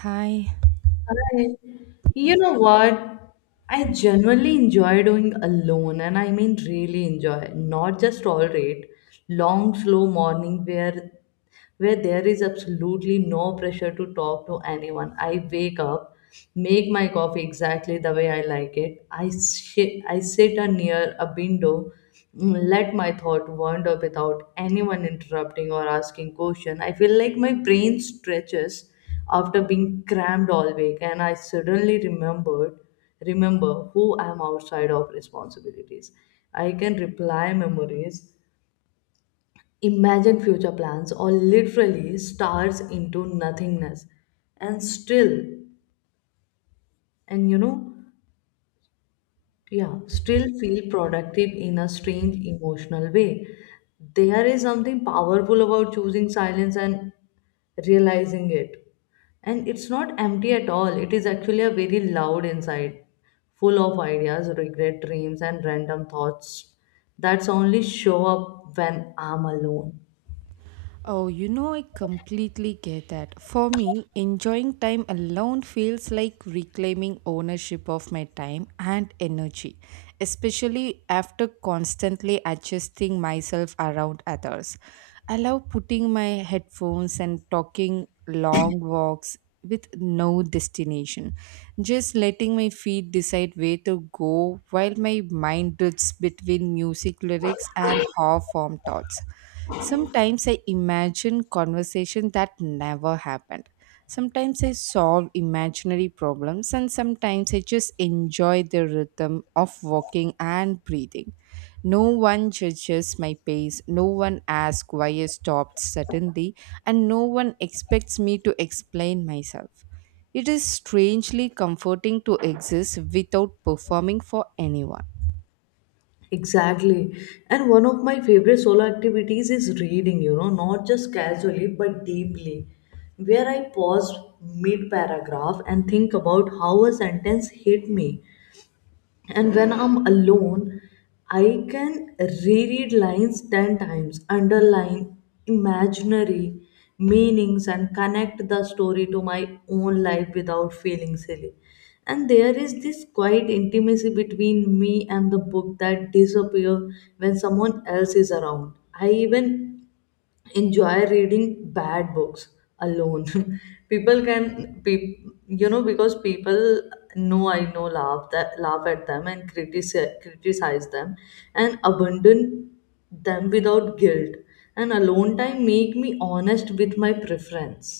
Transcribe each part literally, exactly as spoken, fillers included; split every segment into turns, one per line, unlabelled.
Hi.
I, you know what? I genuinely enjoy doing alone, and I mean really enjoy, not just tolerate long, slow morning where where there is absolutely no pressure to talk to anyone. I wake up, make my coffee exactly the way I like it. I sit, I sit uh, near a window, mm, let my thought wander without anyone interrupting or asking question. I feel like my brain stretches after being crammed all week, and I suddenly remembered remember who I am outside of responsibilities. I can reply memories, imagine future plans, or literally stars into nothingness. And still and you know yeah still feel productive in a strange emotional way. There is something powerful about choosing silence and realizing it, and it's not empty at all. It is actually a very loud inside, full of ideas, regret, dreams, and random thoughts that's only show up when I'm alone.
Oh, you know, I completely get that. For me, enjoying time alone feels like reclaiming ownership of my time and energy, especially after constantly adjusting myself around others. I love putting my headphones and talking long walks with no destination, just letting my feet decide where to go while my mind drifts between music lyrics and half formed thoughts. Sometimes I imagine conversation that never happened. Sometimes I solve imaginary problems and sometimes I just enjoy the rhythm of walking and breathing. No one judges my pace, no one asks why I stopped suddenly, and no one expects me to explain myself. It is strangely comforting to exist without performing for anyone.
Exactly. And one of my favorite solo activities is reading, you know, not just casually but deeply, where I pause mid paragraph and think about how a sentence hit me. And when I'm alone, I can reread lines ten times, underline imaginary meanings, and connect the story to my own life without feeling silly. And there is this quiet intimacy between me and the book that disappears when someone else is around. I even enjoy reading bad books alone people can pe- you know because people know I know laugh that laugh at them and criticize criticize them and abandon them without guilt. And alone time make me honest with my preference.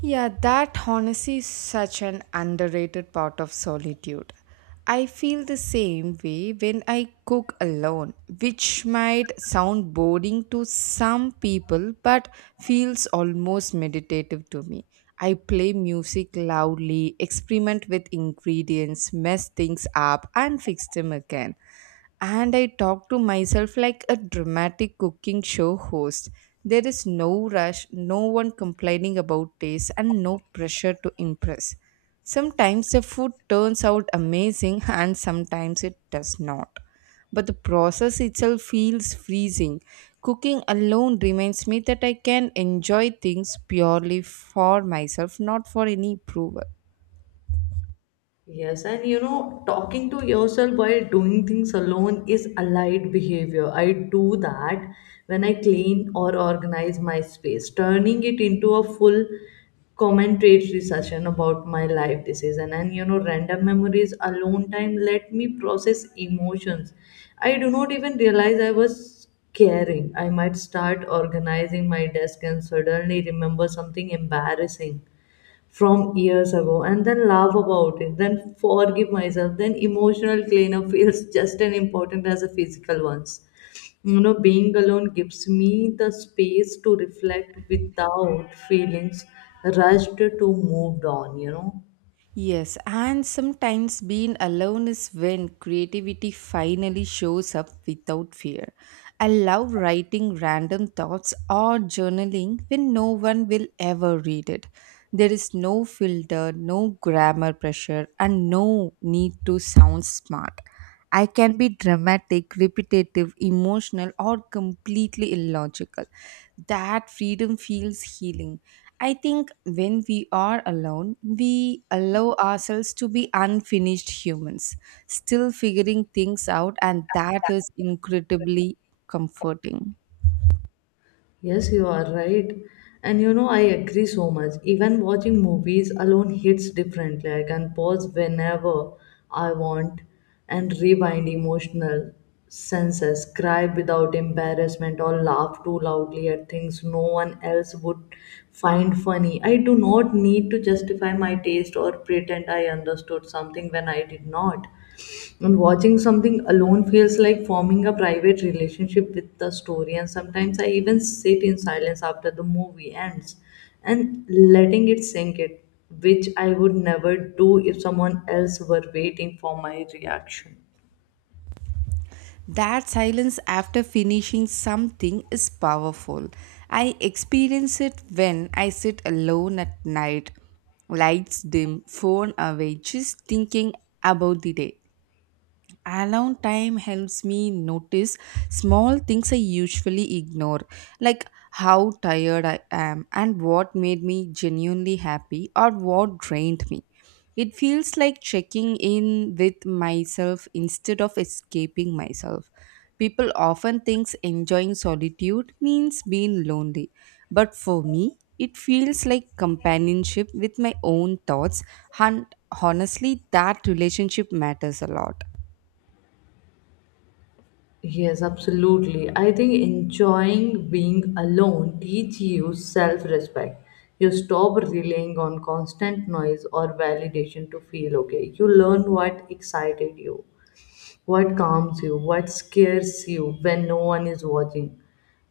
Yeah, that honestly is such an underrated part of solitude. I feel the same way when I cook alone, which might sound boring to some people but feels almost meditative to me. I play music loudly, experiment with ingredients, mess things up, and fix them again and I talk to myself like a dramatic cooking show host. There is no rush, no one complaining about taste, and no pressure to impress. Sometimes the food turns out amazing, and sometimes it does not. But the process itself feels freezing. Cooking alone reminds me that I can enjoy things purely for myself, not for any approval.
Yes, and you know, talking to yourself while doing things alone is allied behavior. I do that when I clean or organize my space, turning it into a full commentary session about my life decision. And you know, random memories, alone time let me process emotions. I do not even realize I was caring. I might start organizing my desk and suddenly remember something embarrassing from years ago and then laugh about it, then forgive myself, then emotional cleanup feels just as important as the physical ones. You know, being alone gives me the space to reflect without feelings rushed to moved on, you know.
Yes, and sometimes being alone is when creativity finally shows up without fear. I love writing random thoughts or journaling when no one will ever read it. There is no filter, no grammar pressure, and no need to sound smart. I can be dramatic, repetitive, emotional, or completely illogical. That freedom feels healing. I think when we are alone, we allow ourselves to be unfinished humans, still figuring things out, and that is incredibly comforting.
Yes, you are right. And you know, I agree so much. Even watching movies alone hits differently. I can pause whenever I want and rewind emotional senses, cry without embarrassment, or laugh too loudly at things no one else would find funny. I do not need to justify my taste or pretend I understood something when I did not. And watching something alone feels like forming a private relationship with the story. And sometimes I even sit in silence after the movie ends and letting it sink it, which I would never do if someone else were waiting for my reaction.
That silence after finishing something is powerful. I experience it when I sit alone at night, lights dim, phone away, just thinking about the day. Alone time helps me notice small things I usually ignore, like how tired I am and what made me genuinely happy or what drained me. It feels like checking in with myself instead of escaping myself. People often think enjoying solitude means being lonely, but for me, it feels like companionship with my own thoughts, and honestly, that relationship matters a lot.
Yes, absolutely. I think enjoying being alone teach you self-respect. You stop relying on constant noise or validation to feel okay. You learn what excited you. What calms you? What scares you when no one is watching?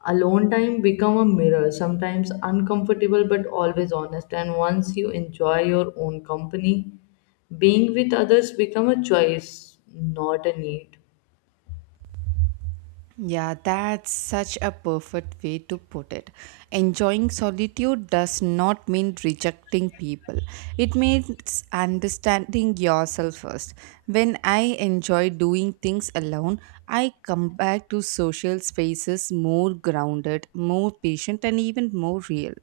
Alone time become a mirror, sometimes uncomfortable but always honest. And once you enjoy your own company, being with others become a choice, not a need.
Yeah, that's such a perfect way to put it. Enjoying solitude does not mean rejecting people. It means understanding yourself first. When I enjoy doing things alone, I come back to social spaces more grounded, more patient, and even more real.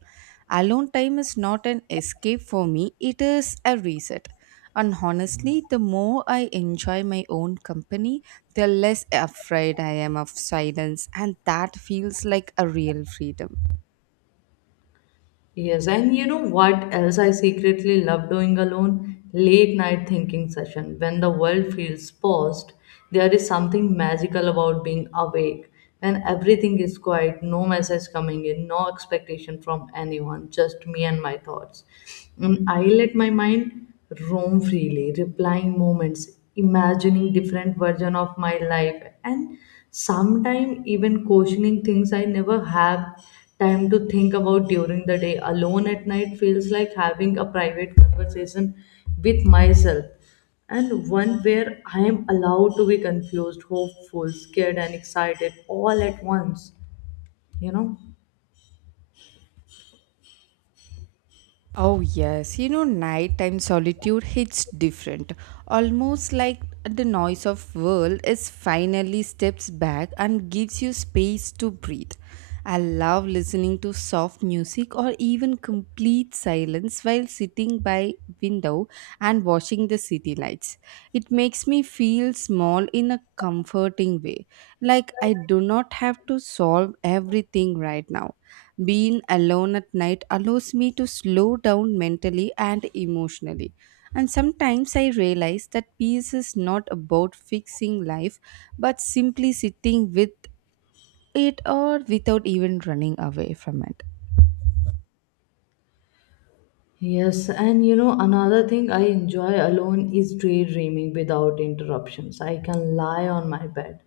Alone time is not an escape for me, it is a reset. And honestly, the more I enjoy my own company, the less afraid I am of silence, and that feels like a real freedom.
Yes, and you know what else I secretly love doing alone? Late night thinking session. When the world feels paused, there is something magical about being awake. When everything is quiet, no message coming in, no expectation from anyone, just me and my thoughts. And I let my mind roam freely, replying moments, imagining different version of my life. And sometimes even questioning things I never have time to think about during the day. Alone at night feels like having a private conversation with myself, and one where I am allowed to be confused, hopeful, scared, and excited all at once. You know?
Oh, yes. You know, nighttime solitude hits different. Almost like the noise of world is finally steps back and gives you space to breathe. I love listening to soft music or even complete silence while sitting by window and watching the city lights. It makes me feel small in a comforting way, like I do not have to solve everything right now. Being alone at night allows me to slow down mentally and emotionally. And sometimes I realize that peace is not about fixing life, but simply sitting with it or without even running away from it.
Yes, and you know, another thing I enjoy alone is daydreaming without interruptions. I can lie on my bed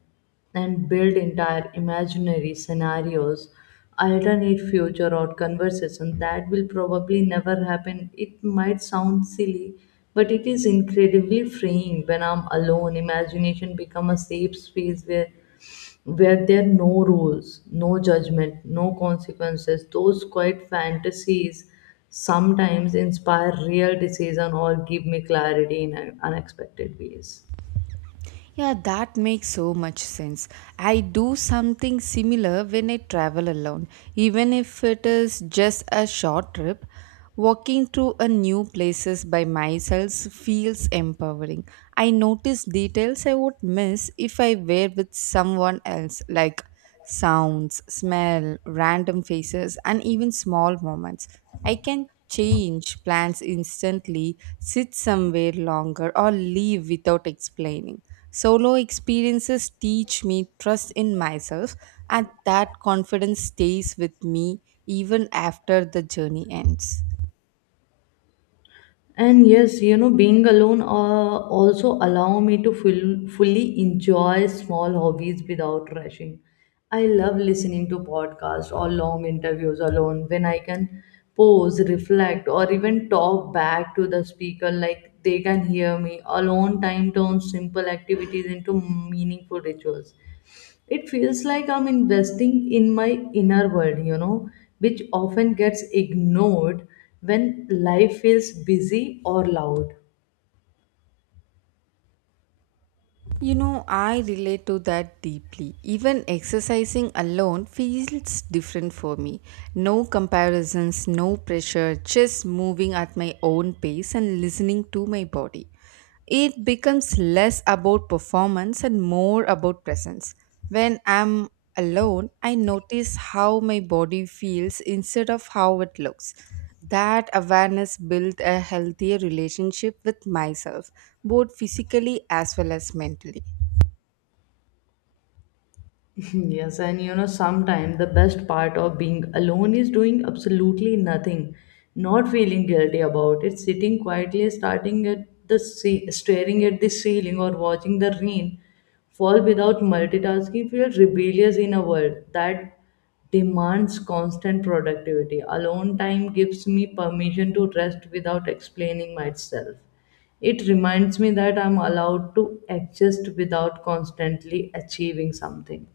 and build entire imaginary scenarios, alternate future or conversation that will probably never happen. It might sound silly, but it is incredibly freeing when I'm alone. Imagination become a safe space where where there are no rules, no judgment, no consequences. Those quiet fantasies sometimes inspire real decision or give me clarity in unexpected ways.
Yeah, that makes so much sense. I do something similar when I travel alone, even if it is just a short trip. Walking through a new places by myself feels empowering. I notice details I would miss if I were with someone else, like sounds, smell, random faces, and even small moments. I can change plans instantly, sit somewhere longer, or leave without explaining. Solo experiences teach me trust in myself, and that confidence stays with me even after the journey ends.
And yes, you know, being alone uh, also allow me to full, fully enjoy small hobbies without rushing. I love listening to podcasts or long interviews alone when I can pause, reflect, or even talk back to the speaker like they can hear me. Alone time turns simple activities into meaningful rituals. It feels like I'm investing in my inner world, you know, which often gets ignored when life feels busy or loud.
You know, I relate to that deeply. Even exercising alone feels different for me. No comparisons, no pressure, just moving at my own pace and listening to my body it becomes less about performance and more about presence. When I'm alone, I notice how my body feels instead of how it looks. That awareness built a healthier relationship with myself, both physically as well as mentally.
Yes, and you know, sometimes the best part of being alone is doing absolutely nothing, not feeling guilty about it, sitting quietly, starting at the sea, staring at the ceiling, or watching the rain fall without multitasking feels rebellious in a world that demands constant productivity. Alone time gives me permission to rest without explaining myself. It reminds me that I'm allowed to exist without constantly achieving something.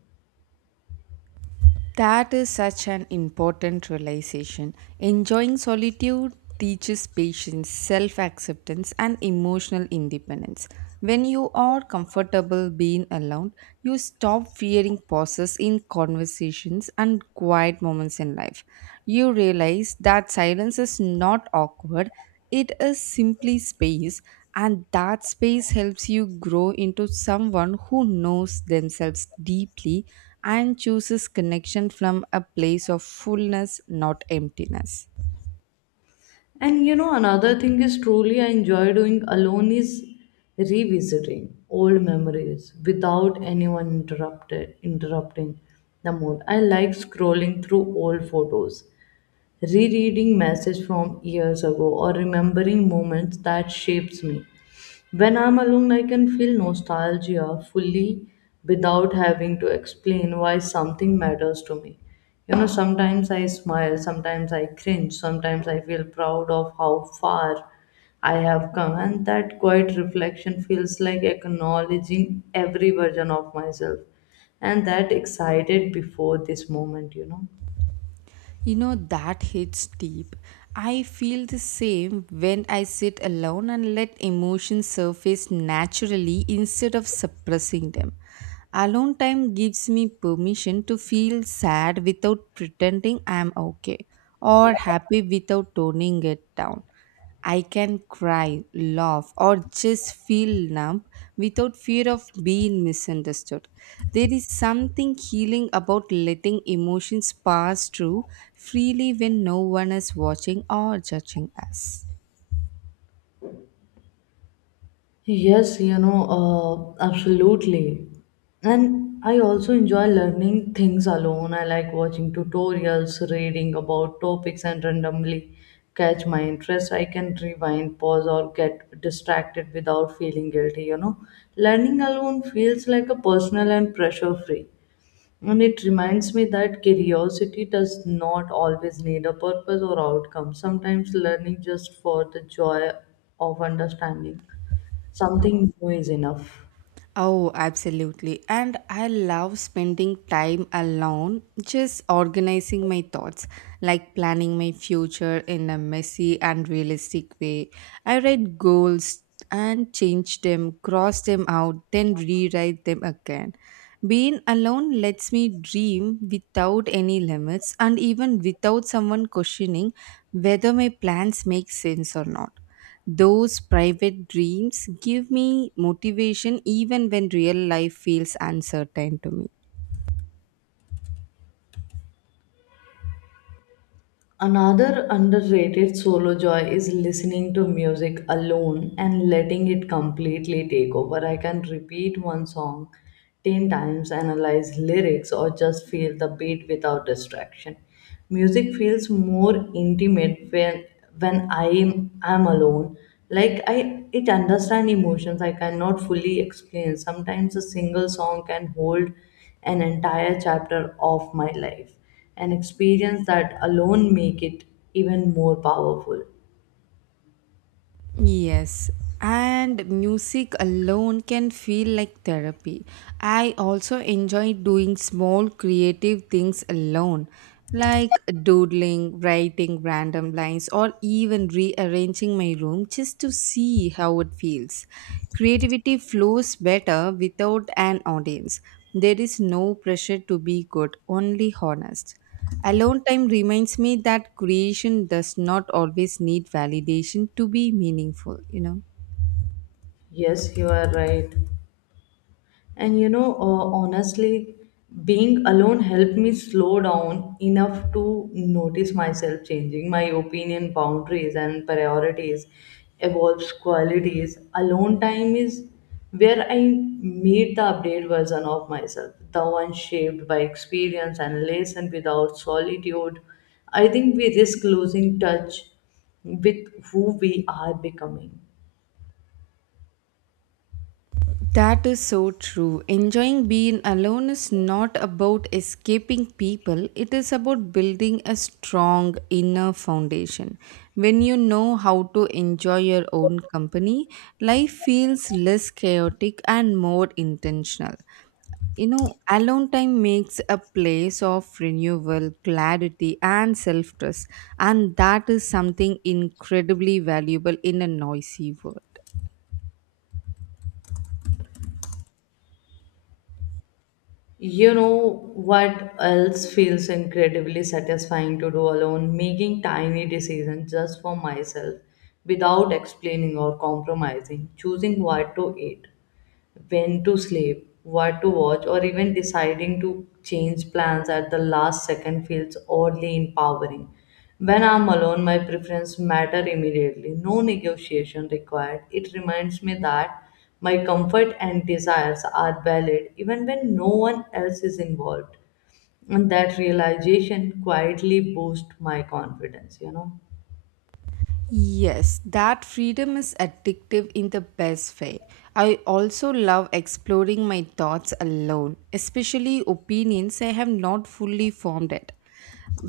That is such an important realization. Enjoying solitude teaches patience, self acceptance, and emotional independence. When you are comfortable being alone, you stop fearing pauses in conversations and quiet moments in life. You realize that silence is not awkward, it is simply space, and that space helps you grow into someone who knows themselves deeply and chooses connection from a place of fullness, not emptiness.
And you know, another thing is truly I enjoy doing alone is revisiting old memories without anyone interrupted interrupting the mood. I like scrolling through old photos, rereading messages from years ago, or remembering moments that shapes me. When I'm alone, I can feel nostalgia fully without having to explain why something matters to me. You know, sometimes I smile, sometimes I cringe, sometimes I feel proud of how far I have come, and that quiet reflection feels like acknowledging every version of myself and that excited before this moment, you know.
You know, that hits deep. I feel the same when I sit alone and let emotions surface naturally instead of suppressing them. Alone time gives me permission to feel sad without pretending I'm okay or happy without toning it down. I can cry, laugh, or just feel numb without fear of being misunderstood. There is something healing about letting emotions pass through freely when no one is watching or judging us.
Yes, you know, uh, absolutely. And I also enjoy learning things alone. I like watching tutorials, reading about topics, and randomly catch my interest. I can rewind, pause, or get distracted without feeling guilty, you know. Learning alone feels like a personal and pressure free. And it reminds me that curiosity does not always need a purpose or outcome. Sometimes learning just for the joy of understanding something new is enough.
Oh, absolutely. And I love spending time alone, just organizing my thoughts, like planning my future in a messy and realistic way. I write goals and change them, cross them out, then rewrite them again. Being alone lets me dream without any limits and even without someone questioning whether my plans make sense or not. Those private dreams give me motivation even when real life feels uncertain to me.
Another underrated solo joy is listening to music alone and letting it completely take over. I can repeat one song ten times, analyze lyrics, or just feel the beat without distraction. Music feels more intimate when, when I am I'm alone. Like I it understand emotions I cannot fully explain. Sometimes a single song can hold an entire chapter of my life, an experience that alone make it even more powerful.
Yes, and music alone can feel like therapy. I also enjoy doing small creative things alone, like doodling, writing random lines, or even rearranging my room just to see how it feels. Creativity flows better without an audience. There is no pressure to be good, only honest. Alone time reminds me that creation does not always need validation to be meaningful, you know.
Yes, you are right. And you know, uh, honestly, being alone helped me slow down enough to notice myself changing my opinion, boundaries, and priorities, evolves qualities. Alone time is where I meet the updated version of myself, the one shaped by experience and lesson without solitude. I think we risk losing touch with who we are becoming.
That is so true. Enjoying being alone is not about escaping people, it is about building a strong inner foundation. When you know how to enjoy your own company, life feels less chaotic and more intentional. You know, alone time makes a place of renewal, clarity, and self trust. And that is something incredibly valuable in a noisy world.
You know what else feels incredibly satisfying to do alone? Making tiny decisions just for myself without explaining or compromising, choosing what to eat, when to sleep, what to watch, or even deciding to change plans at the last second feels oddly empowering. When I'm alone, my preference matter immediately. No negotiation required. It reminds me that my comfort and desires are valid even when no one else is involved. And that realization quietly boosts my confidence, you know.
Yes, that freedom is addictive in the best way. I also love exploring my thoughts alone, especially opinions I have not fully formed yet.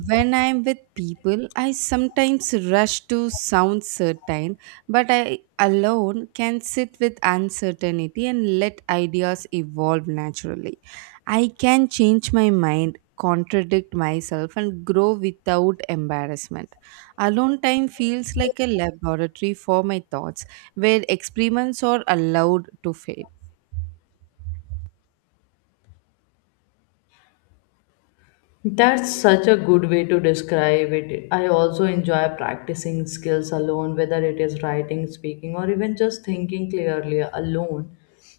When I'm with people, I sometimes rush to sound certain, but I alone can sit with uncertainty and let ideas evolve naturally. I can change my mind, contradict myself, and grow without embarrassment. Alone time feels like a laboratory for my thoughts where experiments are allowed to fail.
That's such a good way to describe it. I also enjoy practicing skills alone, whether it is writing, speaking, or even just thinking clearly alone.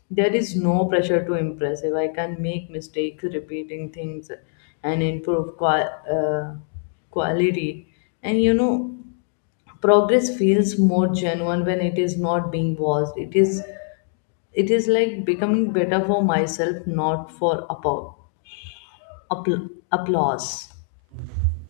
There is no pressure to impress. If I can make mistakes, repeating things, and improve qua- uh, quality, and you know, progress feels more genuine when it is not being watched. It is, it is like becoming better for myself, not for appau- appl- applause.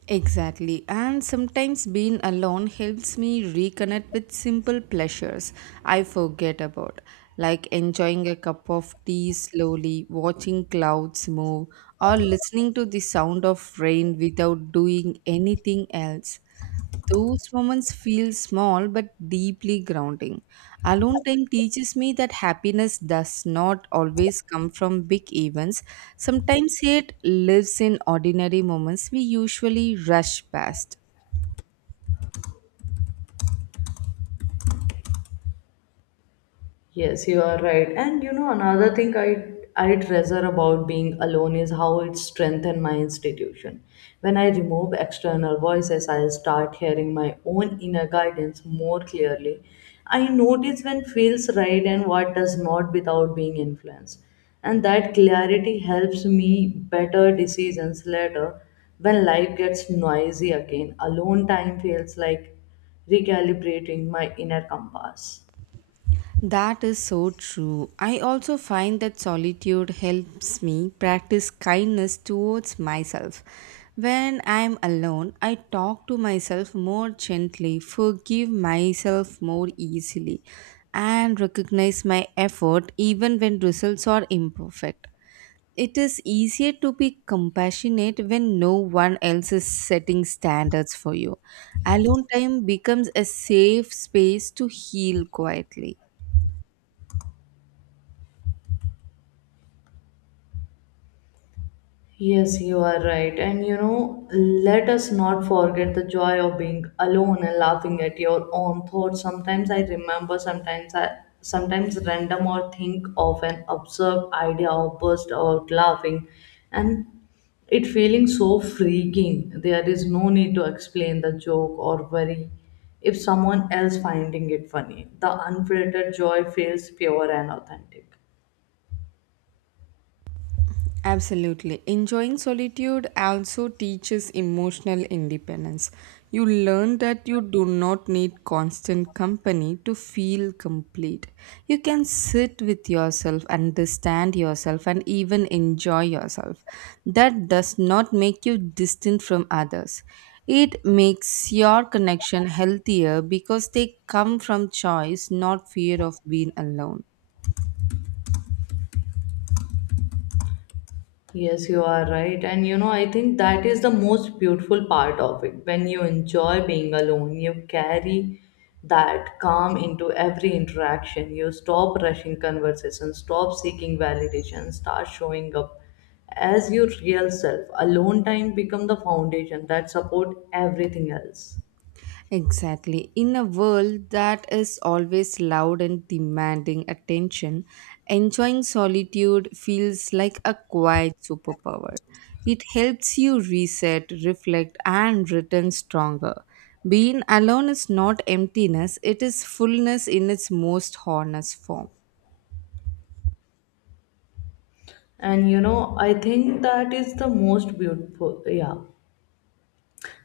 Exactly, and sometimes being alone helps me reconnect with simple pleasures I forget about, like enjoying a cup of tea slowly, watching clouds move, or listening to the sound of rain without doing anything else. Those moments feel small but deeply grounding. Alone time teaches me that happiness does not always come from big events. Sometimes it lives in ordinary moments we usually rush past.
Yes, you are right. And you know, another thing I I treasure about being alone is how it strengthened my institution. When I remove external voices, I start hearing my own inner guidance more clearly. I notice when feels right and what does not without being influenced. And that clarity helps me better decisions later when life gets noisy again. Alone time feels like recalibrating my inner compass.
That is so true. I also find that solitude helps me practice kindness towards myself. When I'm alone, I talk to myself more gently, forgive myself more easily, and recognize my effort even when results are imperfect. It is easier to be compassionate when no one else is setting standards for you. Alone time becomes a safe space to heal quietly.
Yes, you are right. And you know, let us not forget the joy of being alone and laughing at your own thoughts. Sometimes I remember, sometimes I sometimes random or think of an absurd idea or burst out laughing, and it feeling so freaking. There is no need to explain the joke or worry if someone else finding it funny. The unfiltered joy feels pure and authentic.
Absolutely. Enjoying solitude also teaches emotional independence. You learn that you do not need constant company to feel complete. You can sit with yourself, understand yourself, and even enjoy yourself. That does not make you distant from others. It makes your connection healthier because they come from choice, not fear of being alone.
Yes, you are right. And you know, I think that is the most beautiful part of it. When you enjoy being alone, you carry that calm into every interaction. You stop rushing conversations, stop seeking validation, start showing up as your real self. Alone time become the foundation that support everything else.
Exactly. In a world that is always loud and demanding attention, enjoying solitude feels like a quiet superpower. It helps you reset, reflect, and return stronger. Being alone is not emptiness, it is fullness in its most honest form.
And you know, I think that is the most beautiful. Yeah.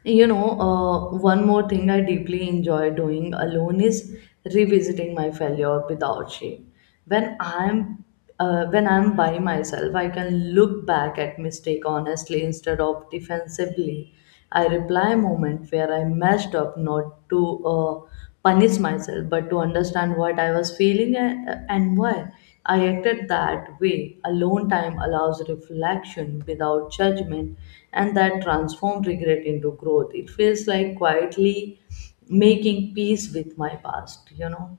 You know, uh, one more thing I deeply enjoy doing alone is revisiting my failure without shame. When I'm uh, when I'm by myself, I can look back at mistake honestly instead of defensively. I reply moment where I messed up, not to uh, punish myself, but to understand what I was feeling and, and why. I acted that way. Alone time allows reflection without judgment, and that transforms regret into growth. It feels like quietly making peace with my past, you know.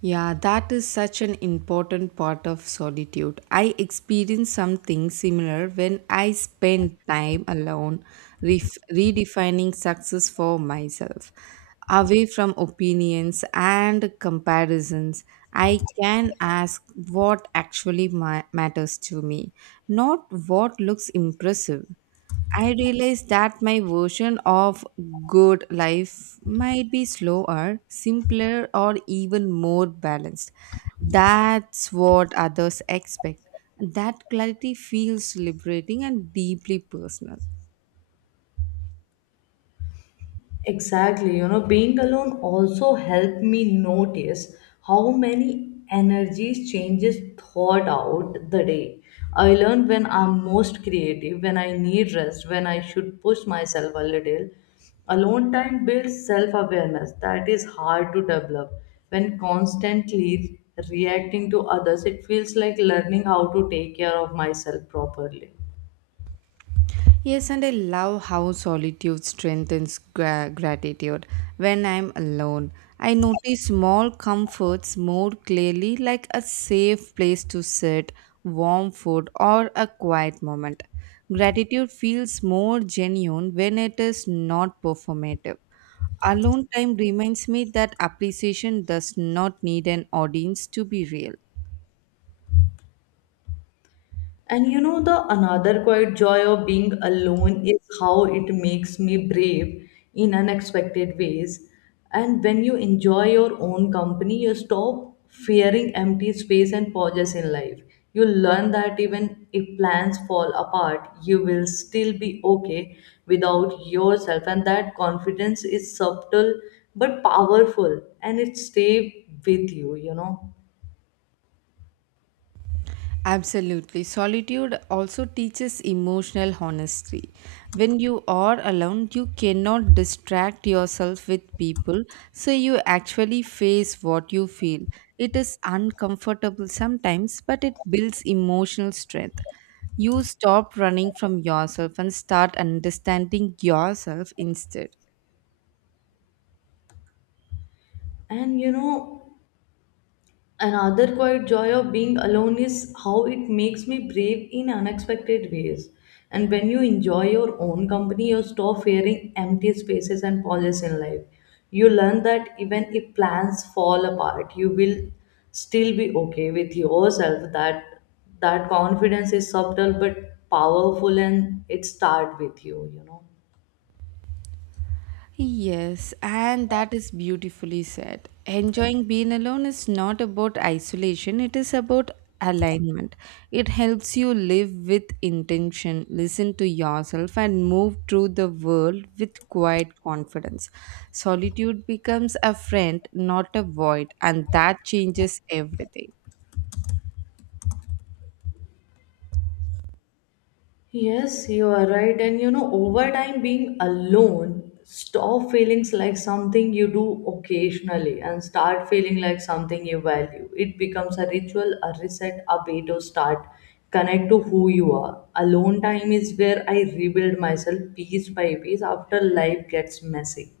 Yeah, that is such an important part of solitude. I experienced something similar when I spent time alone, ref- redefining success for myself. Away from opinions and comparisons, I can ask what actually ma- matters to me, not what looks impressive. I realized that my version of good life might be slower, simpler, or even more balanced. That's what others expect. That clarity feels liberating and deeply personal.
Exactly, you know, being alone also helped me notice how many energies changes thought out the day. I learned when I'm most creative, when I need rest, when I should push myself a little. Alone time builds self awareness that is hard to develop. When constantly reacting to others, it feels like learning how to take care of myself properly.
Yes, and I love how solitude strengthens gra- gratitude. When I'm alone, I notice small comforts more clearly, like a safe place to sit, warm food, or a quiet moment. Gratitude feels more genuine when it is not performative. Alone time reminds me that appreciation does not need an audience to be real.
And you know, the another quiet joy of being alone is how it makes me brave in unexpected ways. And when you enjoy your own company, you stop fearing empty space and pauses in life. You learn that even if plans fall apart, you will still be okay without yourself. And that confidence is subtle but powerful and it stays with you, you know.
Absolutely. Solitude also teaches emotional honesty. When you are alone, you cannot distract yourself with people, so you actually face what you feel. It is uncomfortable sometimes, but it builds emotional strength. You stop running from yourself and start understanding yourself instead.
And you know, another quiet joy of being alone is how it makes me brave in unexpected ways. And when you enjoy your own company, you stop fearing empty spaces and pauses in life. You learn that even if plans fall apart, you will still be okay with yourself. That that confidence is subtle but powerful, and it starts with you. You know.
Yes, and that is beautifully said. Enjoying being alone is not about isolation, it is about alignment. It helps you live with intention, listen to yourself, and move through the world with quiet confidence. Solitude becomes a friend, not a void, and that changes everything.
Yes, you are right. And you know, over time, being alone, stop feelings like something you do occasionally and start feeling like something you value. It becomes a ritual, a reset, a way to start connect to who you are. Alone time is where I rebuild myself piece by piece after life gets messy.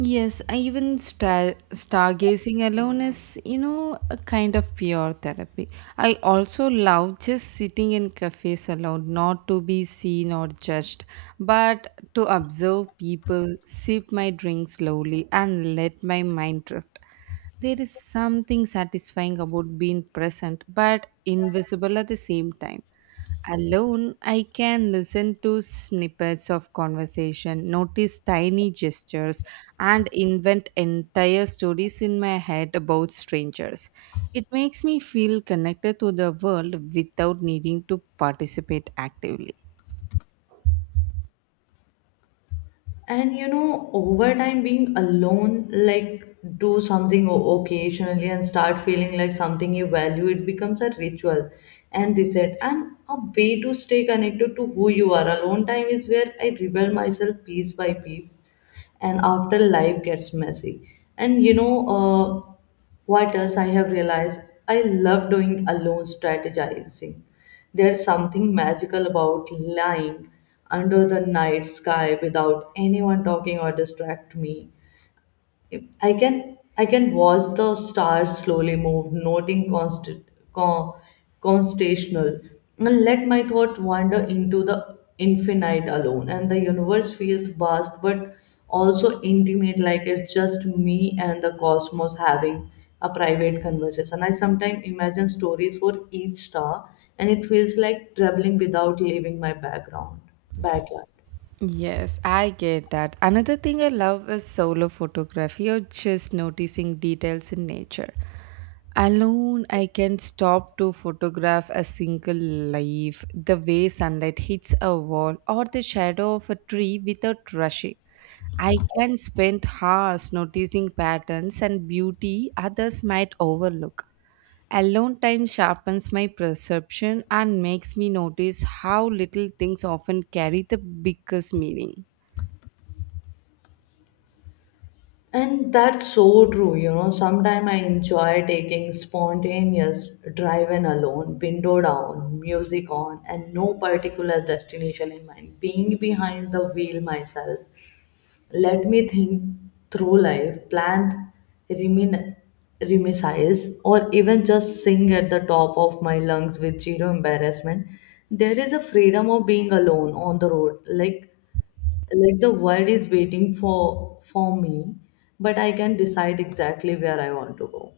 Yes, I even star- stargazing alone is, you know, a kind of pure therapy. I also love just sitting in cafes alone, not to be seen or judged, but to observe people, sip my drink slowly, and let my mind drift. There is something satisfying about being present, but invisible at the same time. Alone, I can listen to snippets of conversation, notice tiny gestures, and invent entire stories in my head about strangers. It makes me feel connected to the world without needing to participate actively.
And you know, over time, being alone, like do something o- occasionally and start feeling like something you value, it becomes a ritual and reset and a way to stay connected to who you are. Alone time is where I rebuild myself piece by piece and after life gets messy. And you know, uh, what else I have realized, I love doing alone, strategizing. There's something magical about lying under the night sky without anyone talking or distract me. I can I can watch the stars slowly move, noting constant con, constational, and let my thought wander into the infinite alone. And the universe feels vast, but also intimate, like it's just me and the cosmos having a private conversation. I sometimes imagine stories for each star, and it feels like traveling without leaving my background backyard.
Yes, I get that. Another thing I love is solo photography or just noticing details in nature. Alone, I can stop to photograph a single leaf, the way sunlight hits a wall, or the shadow of a tree without rushing. I can spend hours noticing patterns and beauty others might overlook. Alone time sharpens my perception and makes me notice how little things often carry the biggest meaning.
And that's so true, you know. Sometimes I enjoy taking spontaneous drive in alone, window down, music on, and no particular destination in mind. Being behind the wheel myself, let me think through life, plan, remin- reminisce, or even just sing at the top of my lungs with zero embarrassment. There is a freedom of being alone on the road, like like the world is waiting for for me, but I can decide exactly where I want to go.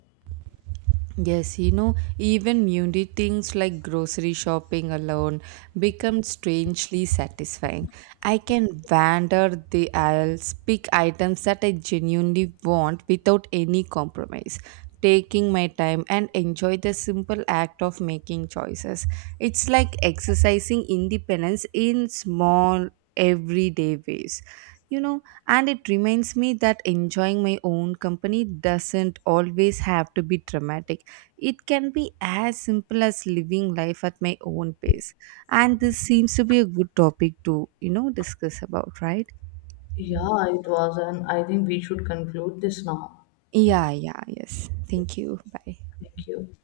Yes, you know, even mundane things like grocery shopping alone become strangely satisfying. I can wander the aisles, pick items that I genuinely want without any compromise, taking my time and enjoy the simple act of making choices. It's like exercising independence in small, everyday ways. You know, and it reminds me that enjoying my own company doesn't always have to be dramatic it can be as simple as living life at my own pace. And this seems to be a good topic to, you know, discuss about, right?
Yeah, it was, and I think we should conclude this now.
Yeah, yeah, yes. Thank you. Bye.
Thank you.